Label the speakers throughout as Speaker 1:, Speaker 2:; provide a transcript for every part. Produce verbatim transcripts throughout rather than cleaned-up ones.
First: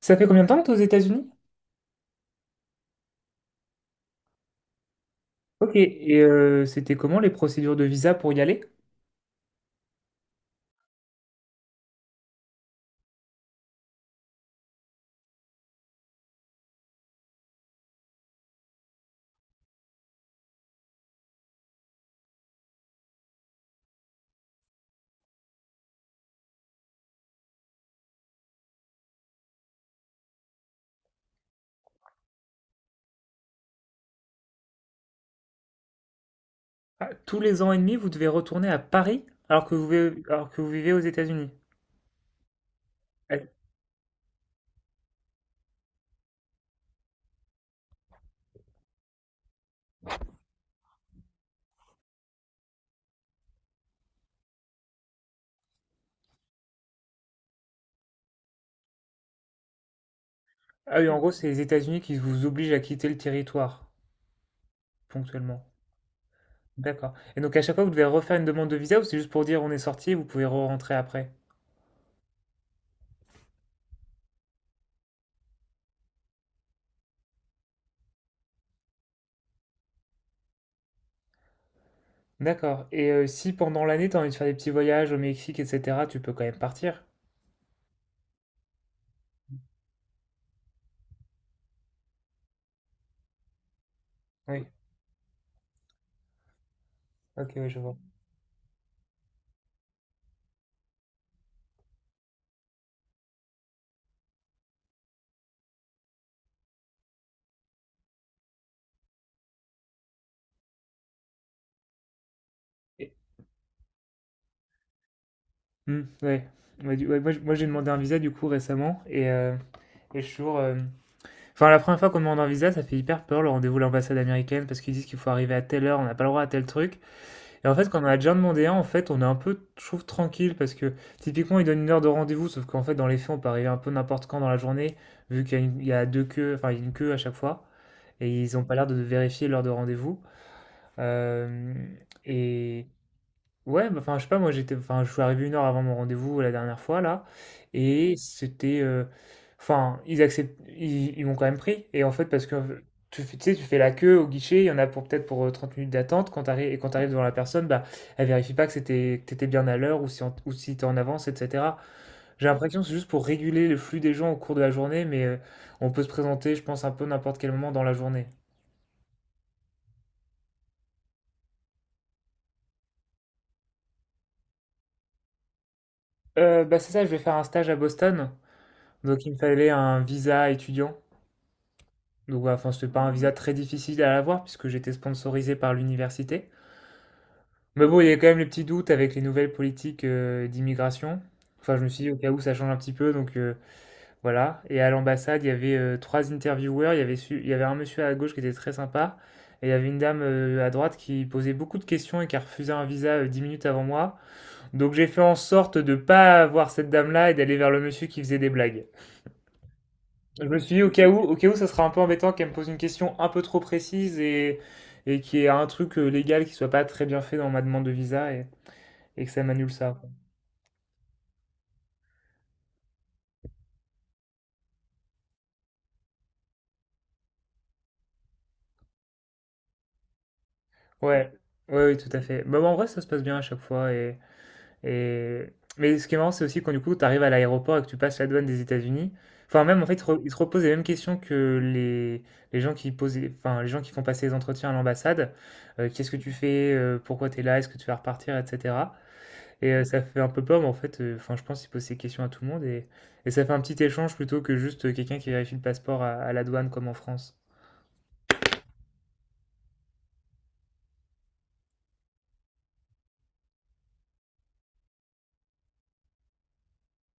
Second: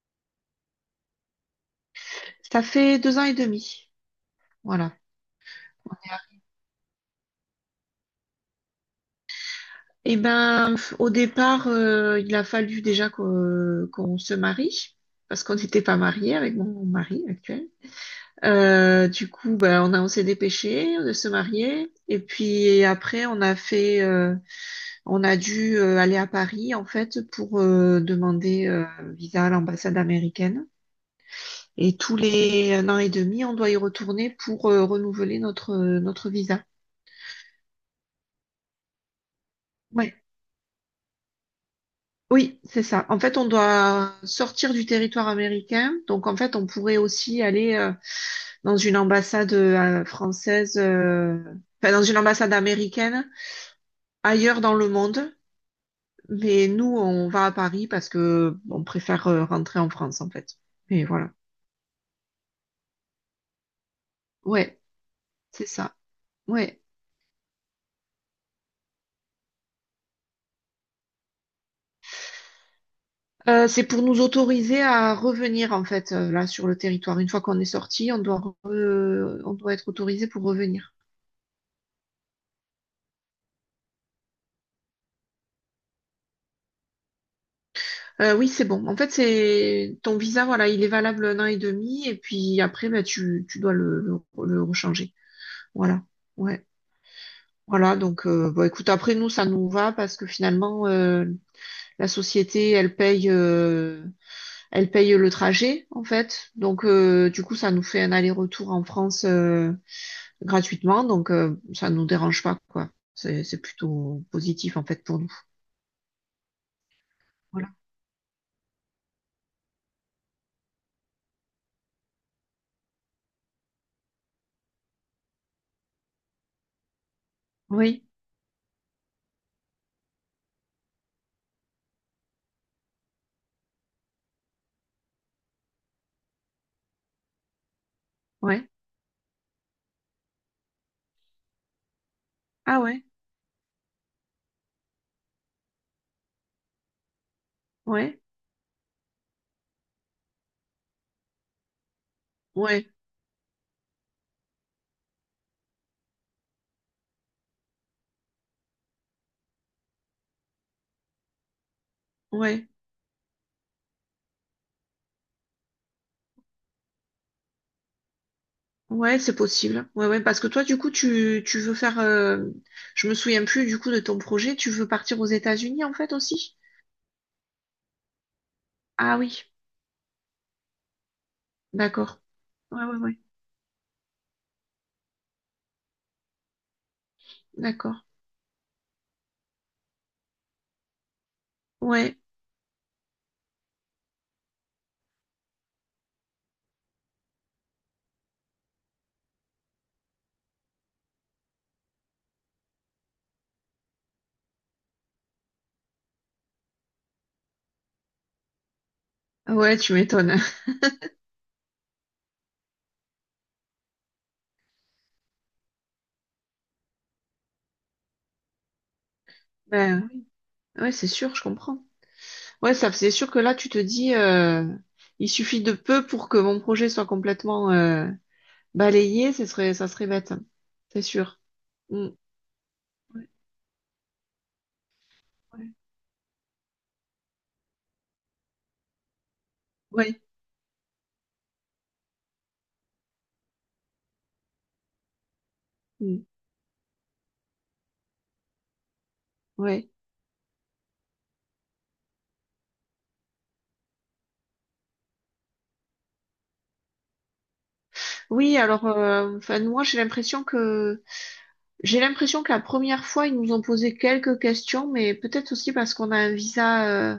Speaker 1: Ça fait combien de temps que tu es aux États-Unis?
Speaker 2: Ça fait deux ans et demi. Voilà.
Speaker 1: Ok, et euh, c'était comment les procédures de visa pour y aller?
Speaker 2: Eh ben, au départ, euh, il a fallu déjà qu'on qu'on se marie, parce qu'on n'était pas mariés avec mon mari actuel. Euh, du coup, ben, on a, on s'est dépêché de se marier. Et puis après, on a fait, euh, on a dû euh, aller à Paris, en fait, pour euh, demander euh, visa à l'ambassade américaine. Et tous les un an et demi, on doit y retourner pour euh, renouveler notre, notre visa.
Speaker 1: Ah, tous les ans et demi, vous devez retourner à Paris alors que vous
Speaker 2: Ouais.
Speaker 1: vivez, alors que vous vivez aux États-Unis.
Speaker 2: Oui, c'est ça. En fait,
Speaker 1: Ah
Speaker 2: on doit sortir du territoire américain. Donc, en fait, on pourrait aussi aller euh, dans une ambassade euh, française, euh, enfin, dans une ambassade américaine ailleurs dans le monde. Mais nous, on va à Paris parce que on préfère euh, rentrer en France, en fait.
Speaker 1: ah
Speaker 2: Mais
Speaker 1: oui, en
Speaker 2: voilà.
Speaker 1: gros, c'est les États-Unis qui vous obligent à quitter le territoire
Speaker 2: Ouais,
Speaker 1: ponctuellement.
Speaker 2: c'est ça. Ouais.
Speaker 1: D'accord. Et donc à chaque fois, vous devez refaire une demande de visa ou c'est juste pour dire on est sorti et vous pouvez re-rentrer après?
Speaker 2: Euh, c'est pour nous autoriser à revenir, en fait, euh, là, sur le territoire. Une fois qu'on est sorti, on doit, re- on doit être autorisé pour revenir.
Speaker 1: D'accord. Et euh, si pendant l'année, t'as envie de faire des petits voyages au Mexique, et cetera, tu peux quand même partir?
Speaker 2: Euh, oui, c'est bon. En fait, c'est ton visa, voilà, il est valable un an et demi, et puis après, bah, tu, tu dois le, le, le
Speaker 1: Oui.
Speaker 2: rechanger. Voilà. Ouais.
Speaker 1: Ok, oui, je vois.
Speaker 2: Voilà. Donc, euh, bah, écoute, après nous, ça nous va parce que finalement, euh, la société, elle paye, euh, elle paye le trajet, en fait. Donc, euh, du coup, ça nous fait un aller-retour en France euh, gratuitement, donc euh, ça nous dérange pas, quoi. C'est, c'est plutôt positif, en fait, pour nous.
Speaker 1: Mmh, ouais. Ouais, du ouais, moi, j moi, j'ai
Speaker 2: Voilà.
Speaker 1: demandé un visa, du coup, récemment, et, heu, et je suis toujours, hem enfin, la première fois qu'on demande un visa, ça fait hyper peur, le rendez-vous à l'ambassade américaine, parce qu'ils disent qu'il faut arriver à telle heure, on n'a pas le droit à tel truc et en fait, quand
Speaker 2: Oui.
Speaker 1: on a déjà demandé un, en fait, on est un peu, je trouve, tranquille parce que, typiquement, ils donnent une heure de rendez-vous, sauf qu'en fait, dans les faits, on peut arriver un peu n'importe quand dans la journée, vu qu'il y a une il y a deux queues, enfin, il y a une queue à chaque fois et ils ont
Speaker 2: Ouais.
Speaker 1: pas l'air de vérifier l'heure de rendez-vous, hem
Speaker 2: Ah
Speaker 1: et...
Speaker 2: ouais.
Speaker 1: Ouais, bah, enfin, je sais pas, moi j'étais, enfin, je suis arrivé une heure avant mon rendez-vous la dernière fois là, et
Speaker 2: Ouais.
Speaker 1: c'était, euh, enfin, ils acceptent, ils, ils m'ont quand même pris, et en fait, parce que euh,
Speaker 2: Ouais.
Speaker 1: tu, fais- tu sais, tu fais la queue au guichet, il y en a pour peut-être pour euh, trente minutes d'attente, quand t'arrives, et quand t'arrives devant la personne, bah, elle vérifie pas que c'était, que t'étais bien à l'heure, ou si, en- ou si t'es en avance, et cetera. J'ai
Speaker 2: Ouais.
Speaker 1: l'impression que c'est juste pour réguler le flux des gens au cours de la journée, mais euh, on peut se présenter, je pense, un peu n'importe quel moment dans la journée.
Speaker 2: Ouais, c'est possible. Ouais, ouais, parce que toi, du coup, tu, tu veux faire. Euh, je me souviens plus du coup de ton projet. Tu veux partir aux États-Unis en fait aussi?
Speaker 1: Euh, bah, c'est ça, je vais faire un stage à Boston,
Speaker 2: Ah
Speaker 1: donc il me
Speaker 2: oui,
Speaker 1: fallait un visa étudiant.
Speaker 2: d'accord.
Speaker 1: Donc voilà, enfin,
Speaker 2: Ouais,
Speaker 1: c'était
Speaker 2: ouais,
Speaker 1: pas un
Speaker 2: ouais,
Speaker 1: visa très difficile à avoir puisque j'étais sponsorisé par l'université. Mais
Speaker 2: d'accord.
Speaker 1: bon, il y a quand même les petits doutes avec les nouvelles politiques euh, d'immigration. Enfin, je me suis dit au
Speaker 2: Ouais,
Speaker 1: cas où ça change un petit peu, donc euh, voilà. Et à l'ambassade, il y avait euh, trois intervieweurs. Il y avait, su- il y avait un monsieur à gauche qui était très sympa. Et il y avait une dame euh, à droite qui posait beaucoup de questions et qui a refusé un visa euh, dix minutes avant moi. Donc j'ai fait en sorte de pas voir cette dame-là et d'aller vers le monsieur qui faisait des blagues.
Speaker 2: ouais, tu m'étonnes.
Speaker 1: Je me suis dit au cas où, au cas où, ça sera un peu embêtant qu'elle me pose une question un peu trop précise et, et qu'il y ait un truc euh, légal qui soit pas très bien fait dans ma demande de visa et, et que ça m'annule ça.
Speaker 2: Ben oui. Ouais, c'est sûr, je comprends. Ouais, ça, c'est sûr que là, tu te dis, euh, il suffit de peu pour que mon projet soit complètement euh, balayé. Ce serait, ça serait bête. C'est
Speaker 1: Ouais,
Speaker 2: sûr.
Speaker 1: ouais, oui, tout
Speaker 2: Mm.
Speaker 1: à fait. Bah, bah, en vrai, ça se passe
Speaker 2: Ouais.
Speaker 1: bien à chaque fois. Et, et...
Speaker 2: Ouais.
Speaker 1: Mais ce qui est marrant, c'est aussi quand du coup, tu arrives à l'aéroport et que tu passes la douane des États-Unis. Enfin, même en fait, ils te re-
Speaker 2: Ouais.
Speaker 1: ils te reposent les mêmes questions que les, les gens qui posent, les- enfin, les gens qui font passer les entretiens à l'ambassade. Euh, qu'est-ce que
Speaker 2: Mm.
Speaker 1: tu fais? euh, pourquoi tu es là? Est-ce que tu vas repartir? Etc. Et heu,
Speaker 2: Ouais.
Speaker 1: ça fait un peu peur, mais en fait, heu, enfin, je pense il pose ces questions à tout le monde et et ça fait un petit échange plutôt que juste, heu, quelqu'un qui vérifie le passeport à à la douane comme en France.
Speaker 2: Oui, alors, euh, enfin, moi, j'ai l'impression que j'ai l'impression que la première fois, ils nous ont posé quelques questions, mais peut-être aussi parce qu'on a un visa, euh,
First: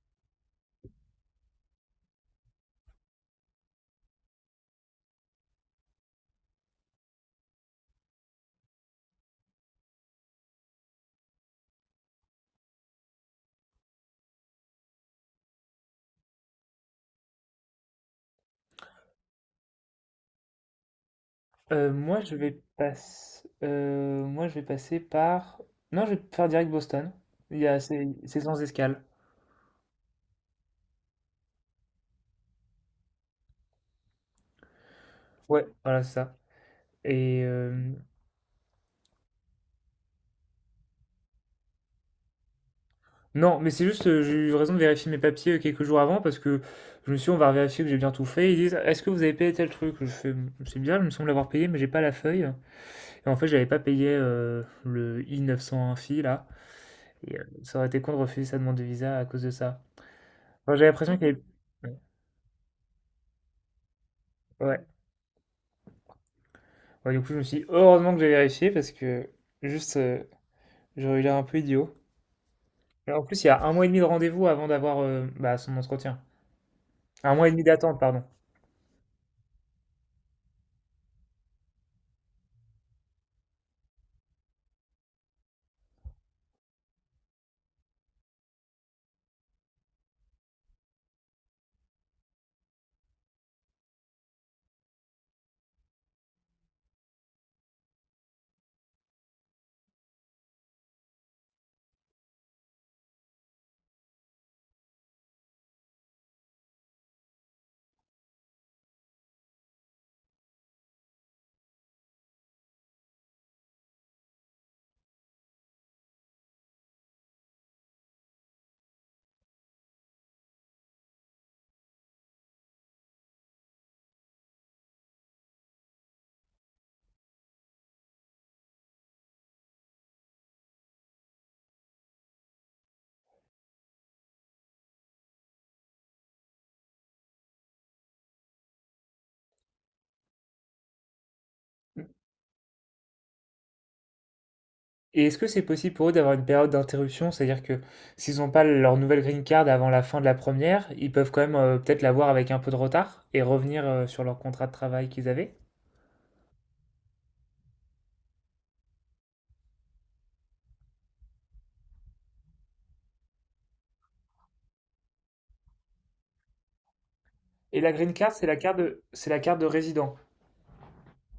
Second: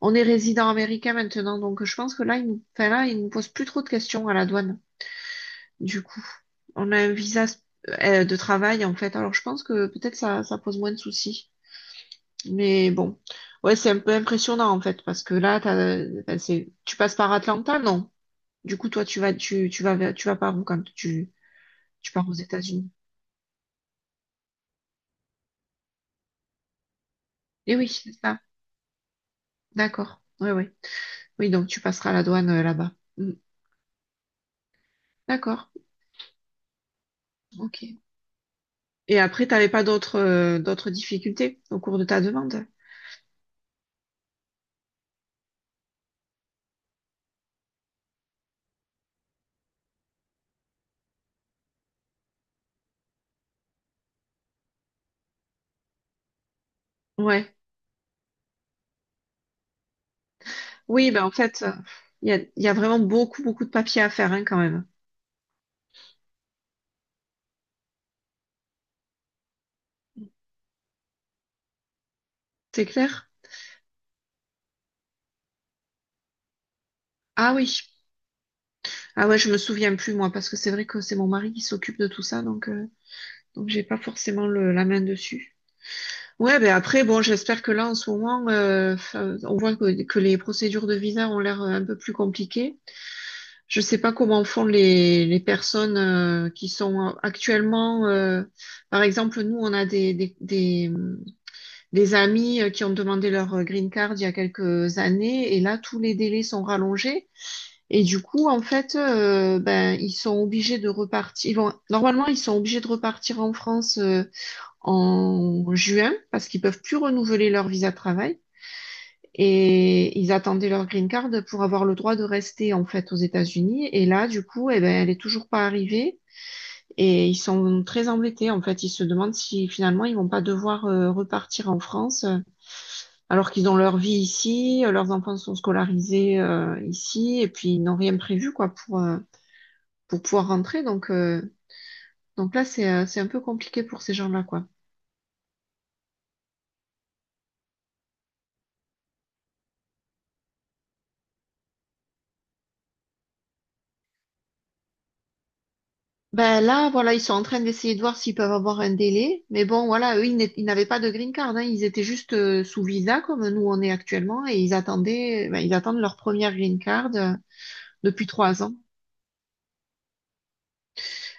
Speaker 2: on est résident américain maintenant, donc je pense que là, ils nous, enfin là, ils nous posent plus trop de questions à la douane. Du coup, on a un visa euh, de travail en fait, alors je pense que peut-être ça, ça pose moins de soucis. Mais bon, ouais, c'est un peu impressionnant en fait, parce que là, t'as, enfin, c'est, tu passes par Atlanta, non? Du coup, toi, tu vas, tu, tu vas, vers- tu vas par où quand tu,
Speaker 1: Heu,
Speaker 2: tu
Speaker 1: moi
Speaker 2: pars aux
Speaker 1: je vais
Speaker 2: États-Unis?
Speaker 1: passer, moi je vais passer par non, je vais faire direct Boston. Il y
Speaker 2: Eh
Speaker 1: a
Speaker 2: oui,
Speaker 1: c'est
Speaker 2: c'est ça.
Speaker 1: c'est sans escale.
Speaker 2: D'accord. Ouais, ouais. Oui, donc tu passeras la douane euh, là-bas. Mm. D'accord,
Speaker 1: Ouais, voilà, c'est ça et
Speaker 2: ok.
Speaker 1: hem,
Speaker 2: Et après, t'avais pas d'autres euh, d'autres difficultés au cours de ta demande?
Speaker 1: non, mais c'est juste, heu, j'ai eu raison de vérifier mes papiers, heu, quelques jours avant parce que je me suis dit: «On va vérifier que j'ai bien tout fait». Ils disent: «Est-ce que vous avez payé tel truc?» Je fais: «Mmh, c'est bien, il me semble l'avoir payé, mais j'ai pas la feuille». Et en fait, j'avais pas payé, heu, le I neuf cent un Phi là et heu,
Speaker 2: Ouais.
Speaker 1: ça aurait été con de refuser sa demande de visa à cause de ça. Enfin, j'avais
Speaker 2: Oui,
Speaker 1: l'impression Mmh
Speaker 2: ben
Speaker 1: qu'il y
Speaker 2: en
Speaker 1: avait...
Speaker 2: fait, euh, il y a, il y a vraiment beaucoup, beaucoup de papiers à faire hein, quand
Speaker 1: Ouais, ouais.
Speaker 2: même.
Speaker 1: Ouais, du coup, je me suis dit: «Heureusement que j'ai vérifié» parce que juste, heu, j'aurais eu l'air un peu idiot.
Speaker 2: C'est
Speaker 1: Et en
Speaker 2: clair?
Speaker 1: plus, il y a un mois et demi de rendez-vous avant d'avoir, heu, bah, son entretien. Un mois et
Speaker 2: Ah
Speaker 1: demi
Speaker 2: oui.
Speaker 1: d'attente, pardon.
Speaker 2: Ah ouais, je me souviens plus moi, parce que c'est vrai que c'est mon mari qui s'occupe de tout ça, donc, euh, donc j'ai pas forcément le- la main dessus. Ouais, ben après, bon, j'espère que là, en ce moment, euh, f- euh, on voit que, que les procédures de visa ont l'air euh, un peu plus compliquées. Je ne sais pas comment font les, les personnes euh, qui sont actuellement, euh, par exemple, nous, on a des, des, des, des amis euh, qui ont demandé leur euh, green card il y a quelques années, et là, tous les délais sont rallongés. Et du coup, en fait, euh, ben, ils sont obligés de repartir. Ils vont, normalement, ils sont obligés de repartir en France euh, en juin parce qu'ils peuvent plus renouveler leur visa de travail. Et ils attendaient leur green card pour avoir le droit de rester en fait aux États-Unis. Et là, du coup, eh ben, elle est toujours pas arrivée. Et ils sont très embêtés. En fait, ils se demandent si finalement ils vont pas devoir euh, repartir en France, euh, alors qu'ils ont leur vie ici, euh, leurs enfants sont scolarisés euh, ici, et puis ils n'ont rien prévu quoi pour euh, pour pouvoir rentrer. Donc euh, donc là, c'est euh, c'est un peu compliqué pour ces gens-là quoi.
Speaker 1: Et est-ce que c'est possible pour eux d'avoir une période d'interruption? C'est-à-dire que s'ils n'ont pas leur nouvelle green card avant la fin de la première, ils peuvent quand même, heu, peut-être l'avoir avec un peu de retard et revenir, heu, sur leur contrat de travail qu'ils avaient?
Speaker 2: Ben là, voilà, ils sont en train d'essayer de voir s'ils peuvent avoir un délai. Mais bon, voilà, eux, ils n'ét- ils n'avaient pas de green card, hein. Ils étaient juste euh, sous visa, comme nous on est actuellement, et ils attendaient, ben, ils attendent leur première green card euh,
Speaker 1: Et la green
Speaker 2: depuis
Speaker 1: card, c'est la
Speaker 2: trois ans.
Speaker 1: carte de, c'est la carte de résident.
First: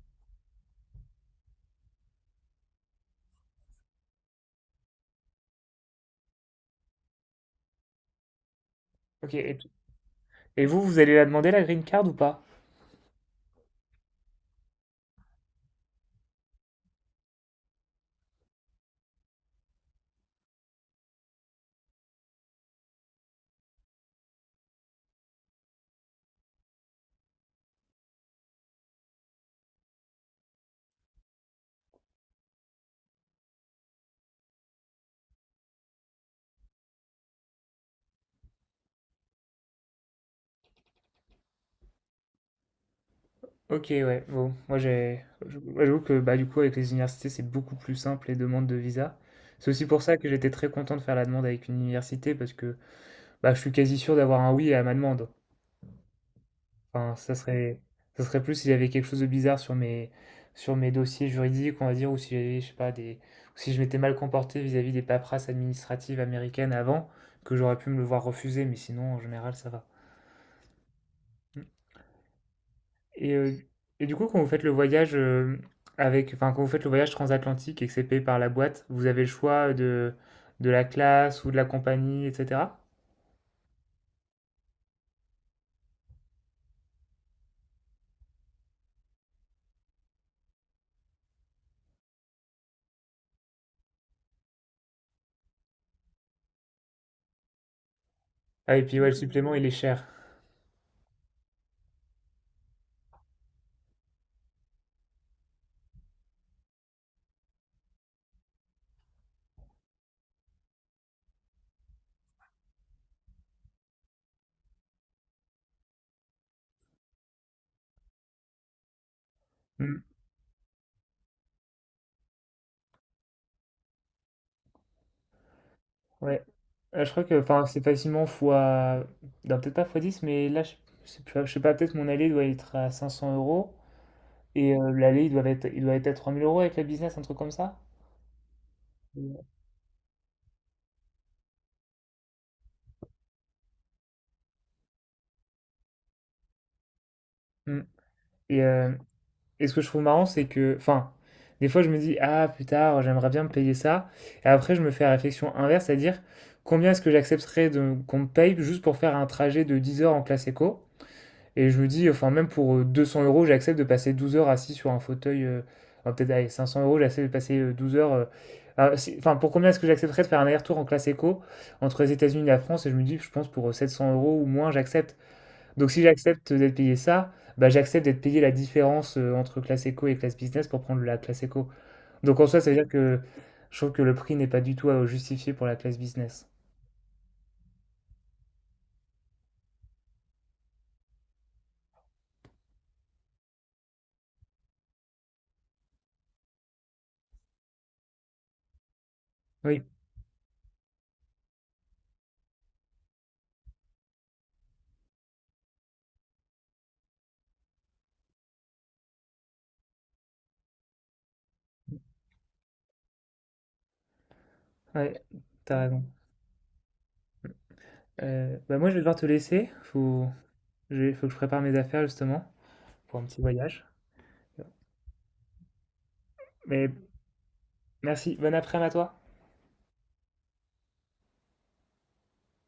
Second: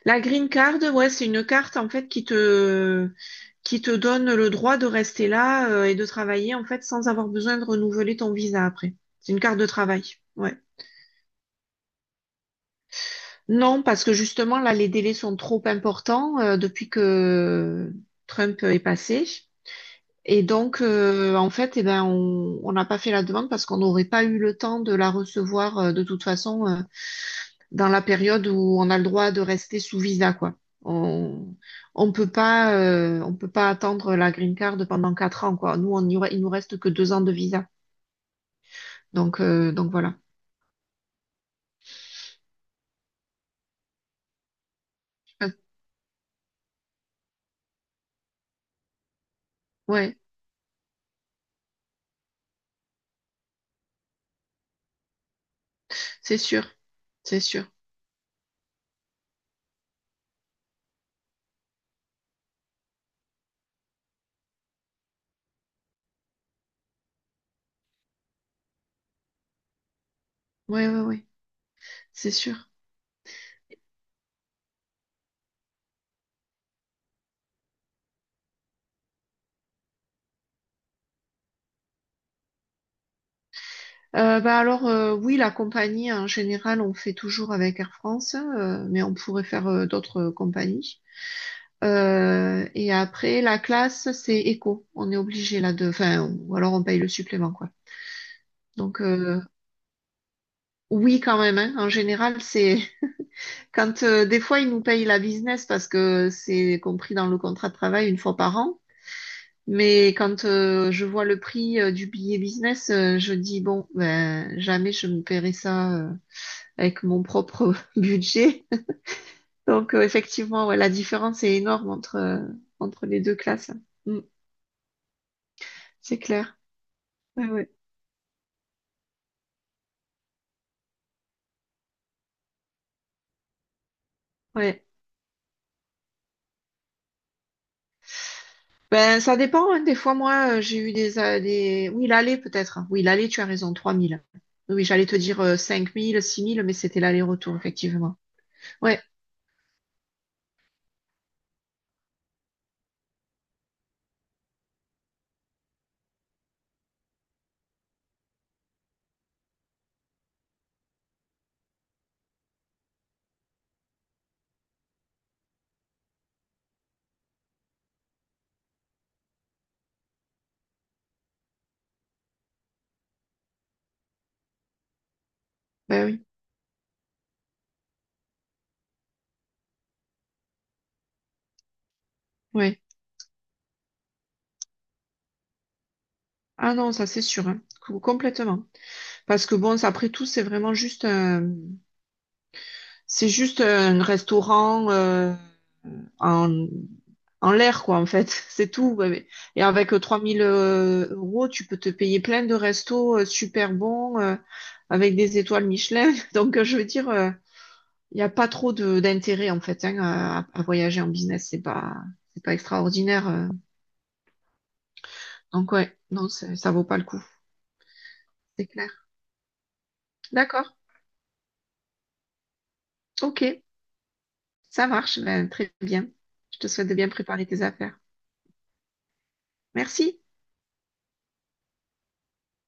Speaker 2: La green card, ouais, c'est une carte, en fait, qui te, qui te donne le droit de rester là, euh, et de travailler, en fait, sans avoir besoin de renouveler ton visa après. C'est
Speaker 1: Ok.
Speaker 2: une
Speaker 1: Et,
Speaker 2: carte de travail. Ouais.
Speaker 1: et vous, vous allez la demander la green card ou pas?
Speaker 2: Non, parce que justement, là, les délais sont trop importants, euh, depuis que Trump est passé. Et donc, euh, en fait, eh ben, on on n'a pas fait la demande parce qu'on n'aurait pas eu le temps de la recevoir euh, de toute façon euh, dans la période où on a le droit de rester sous visa, quoi. On on peut pas euh, on peut pas attendre la green card pendant quatre ans, quoi. Nous, on y aura- il nous reste que deux ans de visa. Donc euh, donc voilà.
Speaker 1: Ok, ouais. Bon, moi j'ai,
Speaker 2: Euh,
Speaker 1: je- moi, j'avoue que bah du coup avec les universités, c'est beaucoup plus simple les demandes de visa. C'est aussi pour ça
Speaker 2: Ouais,
Speaker 1: que j'étais très content de faire la demande avec une université parce que bah je suis quasi sûr d'avoir un oui à ma demande.
Speaker 2: c'est sûr,
Speaker 1: Enfin, ça
Speaker 2: c'est sûr.
Speaker 1: serait, ça serait plus s'il y avait quelque chose de bizarre sur mes, sur mes dossiers juridiques, on va dire, ou si j'avais, je sais pas, des, ou si je m'étais mal comporté vis-à-vis des paperasses administratives américaines avant, que j'aurais pu me le voir refuser, mais sinon, en général, ça va.
Speaker 2: Ouais ouais ouais, c'est sûr.
Speaker 1: Et, euh, et du coup, quand vous faites le voyage euh, avec, enfin, quand vous faites le voyage transatlantique et que c'est payé par la boîte, vous avez le choix de, de la classe ou de la compagnie, et cetera.
Speaker 2: Euh, bah alors euh, oui, la compagnie en général, on fait toujours avec Air France, euh, mais on pourrait faire euh, d'autres euh, compagnies. Euh, et après, la classe, c'est éco. On est obligé là de… Enfin, ou alors on paye le supplément, quoi.
Speaker 1: Ah, et puis
Speaker 2: Donc,
Speaker 1: ouais, le
Speaker 2: euh,
Speaker 1: supplément, il est cher.
Speaker 2: oui, quand même, hein. En général, c'est… Quand euh, des fois, ils nous payent la business parce que c'est compris dans le contrat de travail une fois par an. Mais quand euh, je vois le prix euh, du billet business, euh, je dis, bon, ben, jamais je me paierai ça euh, avec mon propre budget. Donc,
Speaker 1: Hmm,
Speaker 2: euh, effectivement, ouais, la différence est énorme entre, euh, entre les deux classes. Mm, c'est
Speaker 1: ouais.
Speaker 2: clair.
Speaker 1: Euh, je crois que
Speaker 2: Ouais,
Speaker 1: enfin,
Speaker 2: ouais.
Speaker 1: c'est facilement fois. Non, peut-être pas fois dix mais là, je je sais plus, je sais pas, peut-être mon aller doit être à cinq cents euros. Et
Speaker 2: Ouais.
Speaker 1: euh, l'aller, il doit être, il doit être à trois mille euros avec la business, un truc comme ça.
Speaker 2: Ben, ça
Speaker 1: Ouais.
Speaker 2: dépend, hein. Des fois, moi, euh, j'ai eu des, euh, des… Oui, l'aller, peut-être. Oui, l'aller, tu as raison, trois mille. Oui, oui, j'allais te dire euh, cinq mille, six mille mais c'était l'aller-retour,
Speaker 1: Mm.
Speaker 2: effectivement.
Speaker 1: Et, euh,
Speaker 2: Ouais,
Speaker 1: et ce que je trouve marrant, c'est que, enfin, des fois je me dis, ah, plus tard, j'aimerais bien me payer ça. Et après, je me fais la réflexion inverse, c'est-à-dire, combien est-ce que j'accepterais de, qu'on me paye juste pour faire un trajet de dix heures en classe éco? Et je me dis, enfin, même pour euh, deux cents euros, j'accepte de passer douze heures assis sur un fauteuil. Euh, enfin, peut-être, allez, cinq cents euros, j'accepte de passer euh, douze heures. euh, ah, si- Enfin, pour combien est-ce que j'accepterais de faire un aller-retour en classe éco entre les États-Unis et la France? Et je me dis, je pense pour euh, sept cents euros ou moins, j'accepte. Donc, si
Speaker 2: ben oui,
Speaker 1: j'accepte d'être payé ça, bah, j'accepte d'être payé la différence euh, entre classe éco et classe business pour prendre la classe éco. Donc, en soi, ça veut
Speaker 2: ouais.
Speaker 1: dire que je trouve que le prix n'est pas du tout euh, justifié pour la classe business.
Speaker 2: Ah non, ça, c'est sûr, hein. Co- Complètement. Parce que bon, ça, après tout, c'est vraiment juste un… C'est juste un restaurant euh, en, en l'air, quoi, en fait. C'est tout. Ouais, mais- Et
Speaker 1: Oui,
Speaker 2: avec euh, trois mille euros, tu peux te payer plein de restos euh, super bons euh, avec des étoiles Michelin. Donc, euh, je veux dire… euh, Il n'y a pas trop de d'intérêt en fait hein, à, à voyager en business, c'est pas c'est pas extraordinaire. euh.
Speaker 1: ouais,
Speaker 2: Donc
Speaker 1: t'as
Speaker 2: ouais,
Speaker 1: raison.
Speaker 2: non, ça ça vaut pas le coup,
Speaker 1: Euh,
Speaker 2: c'est
Speaker 1: bah, moi, je vais
Speaker 2: clair.
Speaker 1: devoir te laisser. Faut...
Speaker 2: D'accord,
Speaker 1: Il faut que je prépare mes affaires justement pour un petit
Speaker 2: ok,
Speaker 1: voyage.
Speaker 2: ça marche, ben, très bien. Je te souhaite
Speaker 1: Mais
Speaker 2: de bien préparer tes affaires.
Speaker 1: merci, bonne après-midi à toi.
Speaker 2: Merci.